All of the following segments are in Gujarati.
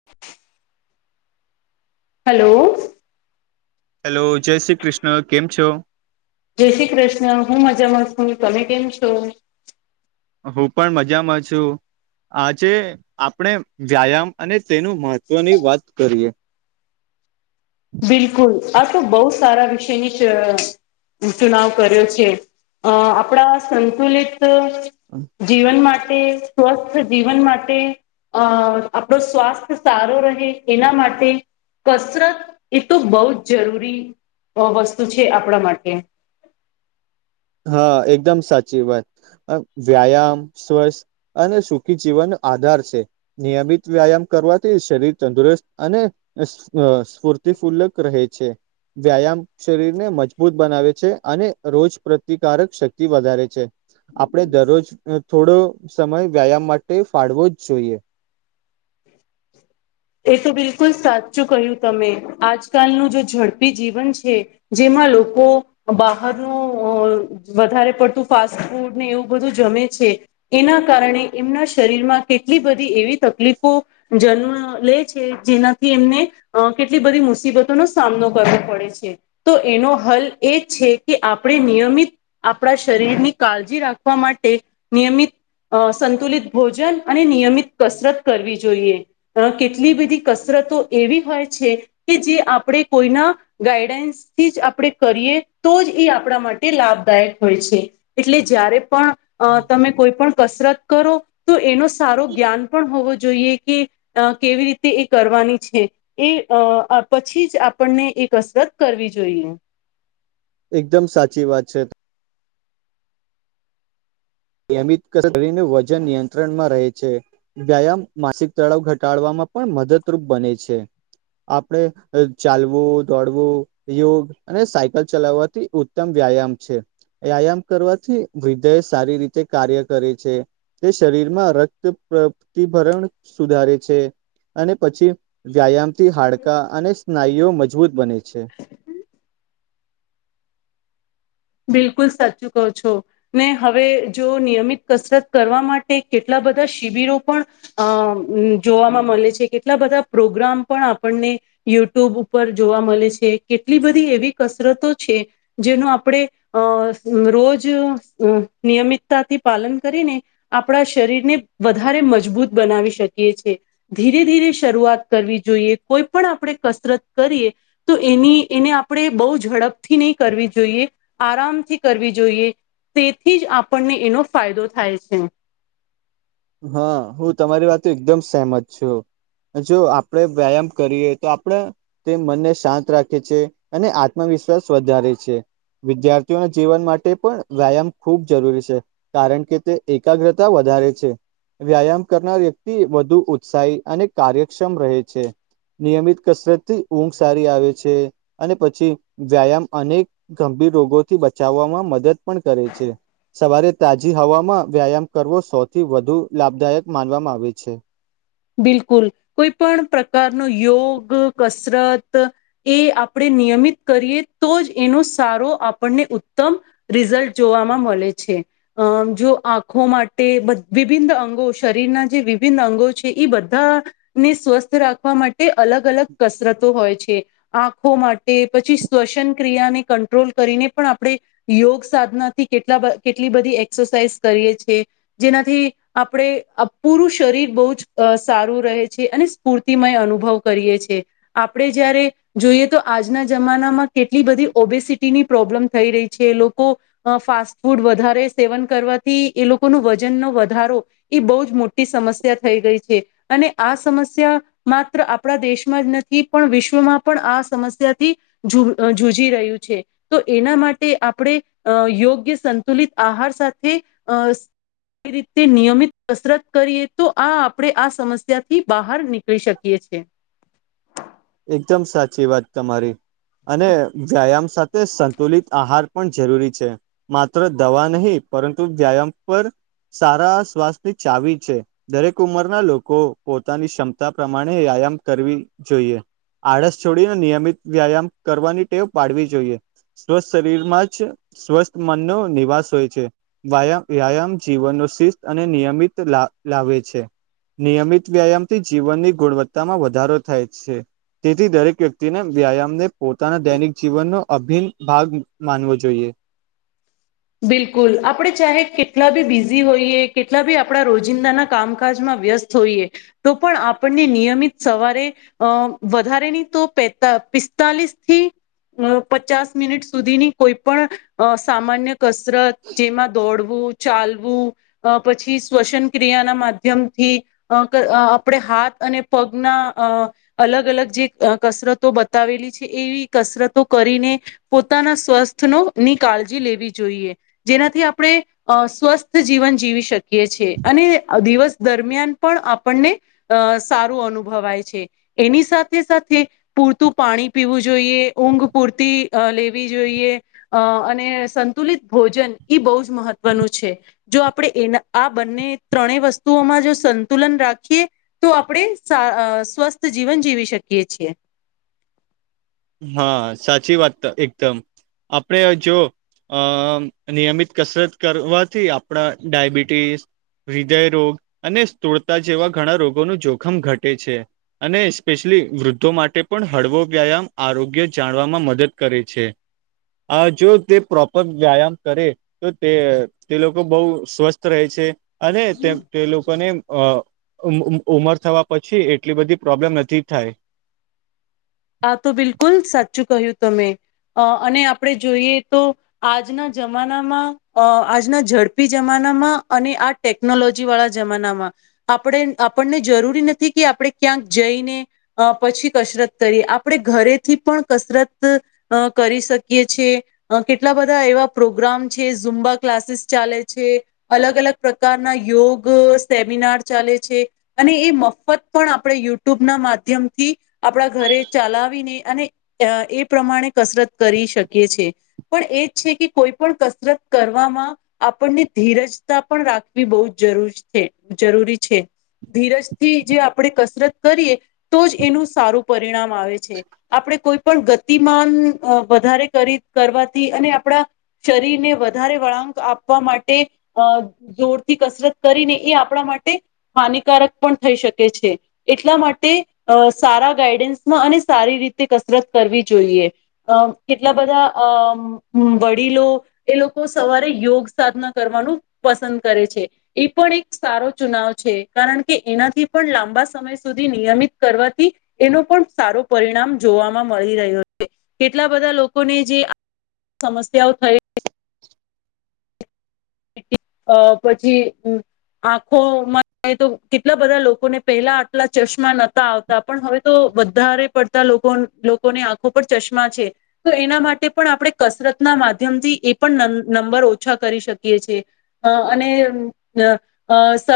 [inaudible] હલો હેલો જય શ્રી કૃષ્ણ કેમ છો જય શ્રી કૃષ્ણ હું મજામાં છું તમે કેમ છો હું પણ મજામાં છું આજે આપણે વ્યાયામ અને તેનું મહત્વની વાત કરીએ બિલકુલ આ તો બહુ સારા વિષયની ચ સુનાવ કર્યો છે અ આપણા સંતુલિત જીવન માટે સ્વસ્થ જીવન માટે અ આપણો સ્વાસ્થ્ય સારો રહે એના માટે કસરત એ તો બહુ જ જરૂરી વસ્તુ છે આપણા માટે હા એકદમ સાચી વાત વ્યાયામ સ્વસ્થ અને સુખી જીવનનો આધાર છે નિયમિત વ્યાયામ કરવાથી શરીર તંદુરસ્ત અને સ્ફૂર્તિ ફૂલક રહે છે વ્યાયામ શરીરને મજબૂત બનાવે છે અને રોજ પ્રતિકારક શક્તિ વધારે છે આપડે દરરોજ થોડો સમય વ્યાયામ માટે ફાળવો જ જોઈએ એ તો બિલકુલ સાચું કહ્યું તમે આજકાલનું જે ઝડપી જીવન છે જેમાં લોકો બહારનું અ વધારે પડતું ફાસ્ટ ફૂડ ને એવું બધું જમે છે એના કારણે એમના શરીરમાં કેટલી બધી એવી તકલીફો જન્મ લે છે જેનાથી એમને કેટલી બધી મુસીબતો નો સામનો કરવો પડે છે તો એનો હલ એ છે કે આપણે નિયમિત આપણા શરીરની કાળજી રાખવા માટે નિયમિત અ સંતુલિત ભોજન અને નિયમિત કસરત કરવી જોઈએ કેટલી એટલી બધી કસરતો એવી હોય છે કે જે આપણે કોઈના ગાઈડન્સ થી જ આપણે કરીએ તો જ એ આપણા માટે લાભદાયક હોય છે. એટલે જ્યારે પણ અ તમે કોઈ પણ કસરત કરો. તો એનો સારો જ્ઞાન પણ હોવો જોઈએ કે. કેવી રીતે એ કરવાની છે. એ અ પછી જ આપણને એ કસરત કરવી જોઈએ. એકદમ સાચી વાત છે. નિયમિત [inaudible] કરીને વજન નિયંત્રણમાં રહે છે. વ્યાયામ માસિક તળાવ ઘટાડવામાં પણ મદદરૂપ બને છે. આપડણે ચાલવું, દોડવું, યોગ, અને સાયકલ ચલાવવાથી ઉત્તમ વ્યાયામ છે વ્યાયામ કરવાથી હૃદ એ સારી રીતે. તે કાર્ય કરે છે તે શરીરમાં રક્ત પ્રતિભરણ સુધારે છે. અને પછી વ્યાયામથી હાડકા અને સ્નાયુઓ મજબૂત બને છે. બિલકુલ સાચું કહો છો. ને હવે જો નિયમિત કસરત કરવા માટે કેટલા બધા શિબિરો પણ અ જોવામાં મળે છે કેટલા બધા પ્રોગ્રામ પણ આપણને યુટ્યુબ ઉપર જોવા મળે છે કેટલી બધી એવી કસરતો છે જેનું આપણે અ રોજ નિયમિતતાથી પાલન કરીને- આપણા શરીરને વધારે મજબૂત બનાવી શકીએ છે. ધીરે ધીરે શરૂઆત કરવી જોઈએ કોઈ પણ આપણે કસરત કરીએ. તો એની એને આપણે બહુ ઝડપથી નહી કરવી જોઈએ. આરામથી કરવી જોઈએ તેથી જ આપણને એનો ફાયદો થાય છે. હા હું તમારી વાત એકદમ સેહમત છું. જો આપણેે વ્યાયામ કરીએ તો આપણે તે મનને શાંત રાખે છે અને આત્મવિશ્વાસ વધારે છે. વિદ્યાર્થીઓના જીવન માટે પણ વ્યાયામ ખૂબ જરૂરી છે. કારણ કે તે એકાગ્રતા વધારે છે. વ્યાયામ કરનાર વ્યક્તિ વધુ ઉત્સાહી અને કાર્યક્ષમ રહે છે. નિયમિત કસરત થી ઊંઘ સારી આવે છે અને પછી વ્યાયામ અનેક ગંભીર રોગોથી બચાવવામાં મદદ પણ કરે છે‌. સવારે તાજી હવામાં વ્યાયામ કરવો સૌથી વધુ લાભદાયક માનવામાં આવે છે. બિલકુલ, કોઈ પણ પ્રકારનો યોગ, કસરત, એ આપણે નિયમિત કરીએ તો જ એનો સારો આપણને ઉત્તમ રિઝલ્ટ જોવામાં મળે છે. અમ જો આંખો માટે વિભિન્ન અંગો શરીરના જે વિભિન્ન અંગો છે. ઈ બધાને સ્વસ્થ રાખવા માટે અલગ અલગ કસરતો હોય છે. આંખો માટે પછી, શ્વસન ક્રિયાને કંટ્રોલ કરીને પણ આપણે યોગ સાધનાથી કેટલા કેટલી બધી એક્સરસાાઈઝ કરીએ છેએ જેનાથી આપણે પૂરું શરીર બહુ જ અ સારું રહે છે અને સ્ફૂર્તિમય અનુભવ કરીએએ આપણે જ્યારે જોઈએ તો આજના જમાનામાં કેટલી બધી ઓબેસિટીની પ્રોબ્લેમ થઈ રહી છે લોકો અ ફાસ્ટ ફૂડ વધારે સેવન કરવાથી એ લોકો નુ વજનનો વધારો એ બહુ જ મોટી સમસ્યા થઈ ગઈ છે અને આ સમસ્યા માત્ર આપણા દેશમાં જ નથી પણ વિશ્વમાં પણ આ સમસ્યાથી‌ ઝુ જુઝી રહ્યું છે. તો એના માટે આપણે અ યોગ્ય સંતુલિત આહાર સાથે અ રીતે નિયમિત કસરત કરીએ તો આ આપણે આ સમસ્યા થી બહાર નીકળી શકીએ છીએ. એકદમ સાચી વાત તમારી અને વ્યાયામ સાથે. તે સંતુલિત આહાર પણ જરૂરી છે. માત્ર દવા નહીં પરંતુ વ્યાયામ પર સારા શ્વાસની ચાવી છે. દરેક ઉંમરના લોકો પોતાની ક્ષમતા પ્રમાણે વ્યાયામ કરવી જોઈએ આળસ છોડીને નિયમિત વ્યાયામ કરવાની ટેવ પાડવી જોઈએ સ્વસ્થ શરીર માં જ સ્વસ્થ મનનો નિવાસ હોય છે વ્યાયામ જીવનનો શિસ્ત અને નિયમિત લાવે છે નિયમિત વ્યાયામ થી જીવનની ગુણવત્તામાં વધારો થાય છે તેથી દરેક વ્યક્તિને વ્યાયામને પોતાના દૈનિક જીવનનો અભિન્ન ભાગ માનવો જોઈએ બિલકુલ આપણે ચાહે કેટલા બી બિઝી હોઈએ કેટલા બી આપણા રોજિંદાના કામકાજમાં વ્યસ્ત જોઈએ તો પણ આપણને નિયમિત સવારે અ વધારેની તો પિસ્તાલીસ થી અ પચાસ મિનિટ સુધીની કોઈ પણ સામાન્ય કસરત જેમાં દોડવું ચાલવું અ પછી શ્વસન ક્રિયા ના માધ્યમથી અ આપણે હાથ અને પગના અ અલગ અલગ જે કસરતો બતાવેલી છે એવી કસરતો કરીને પોતાના સ્વસ્થનો ની કાળજી લેવી જોઈએ જેનાથી આપણે અ સ્વસ્થ જીવન જીવી શકીએ છીએ અને દિવસ દરમિયાન પણ આપણને અ સારું અનુભવાય છે એની સાથે સાથે પૂરતું પાણી પીવું જોઈએ ઊંઘ પૂરતી લેવી જોઈએ અ અને સંતુલિત ભોજન બહુ જ મહત્વનું છે જો આપણે એના આ બંને ત્રણેય વસ્તુઓમાં જો સંતુલન રાખીએ તો આપણે સ્વસ્થ જીવન જીવી શકીએ છીએ હા સાચી વાત એકદમ આપણે જો અ નિયમિત કસરત કરવાથી આપણા ડાયબિટીસ હૃદય રોગ અને સ્થૂળતા જેવા ઘણા રોગોનું જોખમ ઘટે છે અને સ્પેશિયલી વૃદ્ધો માટે પણ હળવો વ્યાયામ આરોગ્ય જાણવામાં મદદ કરે છે આ જો તે પ્રોપર વ્યાયામ કરે તો તે તે લોકો બહુ સ્વસ્થ રહે છે અને તેમ તે લોકોને ઉમર થવા પછી એટલી બધી પ્રોબ્લેમ નથી થાય આા તો બિલકુલ સાચું કહ્યું તમે અને આપણે જોઈએ તો આજના જમાનામાં આજના ઝડપી જમાનામાં અને આ ટેકનોલોજી વાળા જમાનામાં આપણે આપણને જરૂરી નથી કે આપણે ક્યાંક જઈને પછી કસરત કરી આપણે ઘરેથી પણ કસરત અ કરી શકીએ છેીએ કેટલા બધા એવા પ્રોગ્રામ છે ઝુંમબા ક્લાસીસ ચાલે છે અલગ અલગ પ્રકારના યોગ સેમિનાર ચાલે છે અને એ મફત પણ આપણે યુટ્યુબ ના માધ્યમથી આપણા ઘરે ચલાવીને અને એ પ્રમાણે કસરત કરી શકીએ છે પણ એજ છે કે કોઈ પણ કસરત કરવામાં આપણને ધીરજતા પણ રાખવી બહુ જ જરૂરી છે જરૂરી છે ધીરજથી જે આપણેે કસરત કરીએ તો જ એનું સારું પરિણામ આવે છે આપણે કોઈ પણ ગતિમાન વધારે કરી કરવાથી અને આપણા શરીરને વધારે વળાંક આપવા માટે અ જોરથી કસરત કરીને એ આપણા માટે હાનિકારક પણ થઈ શકે છે એટલા માટે અ સારા ગાઈડન્સમાં અને સારી રીતે કસરત કરવી જોઈએ અ કેટલા બધા અ વડીલો એ લોકો સવારે યોગ સાધના કરવાનું પસંદ કરે છે એ પણ એક સારો ચુનાવ છે કારણ કે એનાથી પણ લાંબા સમય સુધી નિયમિત કરવાથી એનો પણ સારો પરિણામ જોવાવામાં મળી રહ્યો છે કેટલા બધા લોકોને જે સમસ્યાઓ થઈ અ પછી આંખોમાં તો કેટલા બધા લોકોને પેહલા આટલા ચશ્મા નતા આવ તા. પણ હવે તો વધારે પડતા લોકો લોકોને આંખો પર ચશ્મા છે. પણ એના માટે પણ આપણે કસરતના માધ્યમથી એ પણ નં નંબર ઓછા કરી શકીએ છીએ. અ અને અ અ સ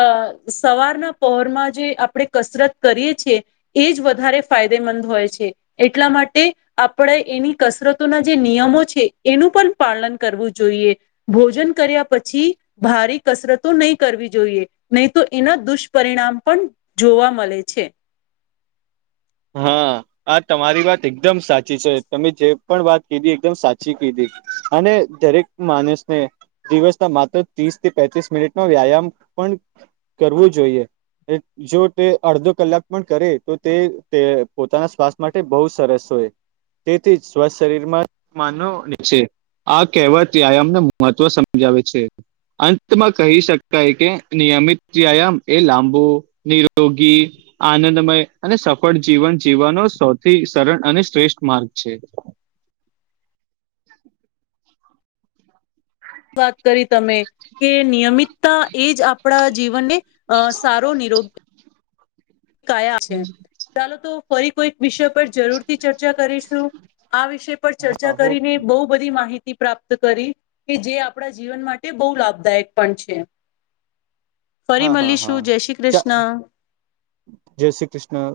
સવારના પહોરમાં જે આપણે કસરત કરીએ છીએ એ જ વધારે ફાયદેમંદ હોય છે એટલા માટે આપણે એની કસરતોના જે નિયમો છે એનું પણ પાલન કરવું જોઈએ. ભોજન કર્યા પછી ભારી કસરતો નહી કરવી જોઈએ, નહી તો એના દુષ્પરિણામ પણ જોવા મળે છે. હા. હા, તમારી વાત એકદમ સાચી છે. તમે જે પણ વાત કીધી એકદમ સાચી કીધી અને દરેક માનસને દિવસ ના માત્ર ત્રીસથી પેટ્રિસ મિનિટનો વ્યાયામ પણ કરવું જોઈએ. જો તે અડધો કલાક પણ કરે તો તે તે પોતાના સ્વાસ્થ્ય માટે બહુ સરસ હોય. તેથી જ સ્વ શરીરમાં માનવની જે આ કહેવાત વ્યાયામના મહત્વ સમજાવે છે. અંતમાં કહી શકાય કે, નિયમિત વ્યાયામ એ લાંબુ નિરોગી, આનંદમય અને સફ ફળ જીવન જીવવાનો સૌથી સરળ અને શ્રેષ્ઠ માર્ગ છે. વાત કરી તમે કે નિયમિત ત એ જ આપણા જીવનને અ સારો નિરોગ [unintelligible] કયા ચાલો તો ફરી કોઈક વિષય પર જરૂરથી ચર્ચા કરીશું. આ વિષય પર ચર્ચા હા હું કરીને બઉ બધી માહિતી પ્રાપ્ત કરી, કે જે આપણા જીવન માટે બહુ લાભદાયક પણ છે. ફરી હા હા હા મળીશું જય શ્રી ચ કૃષ્ણ જયશ્રી કૃષ્ણ.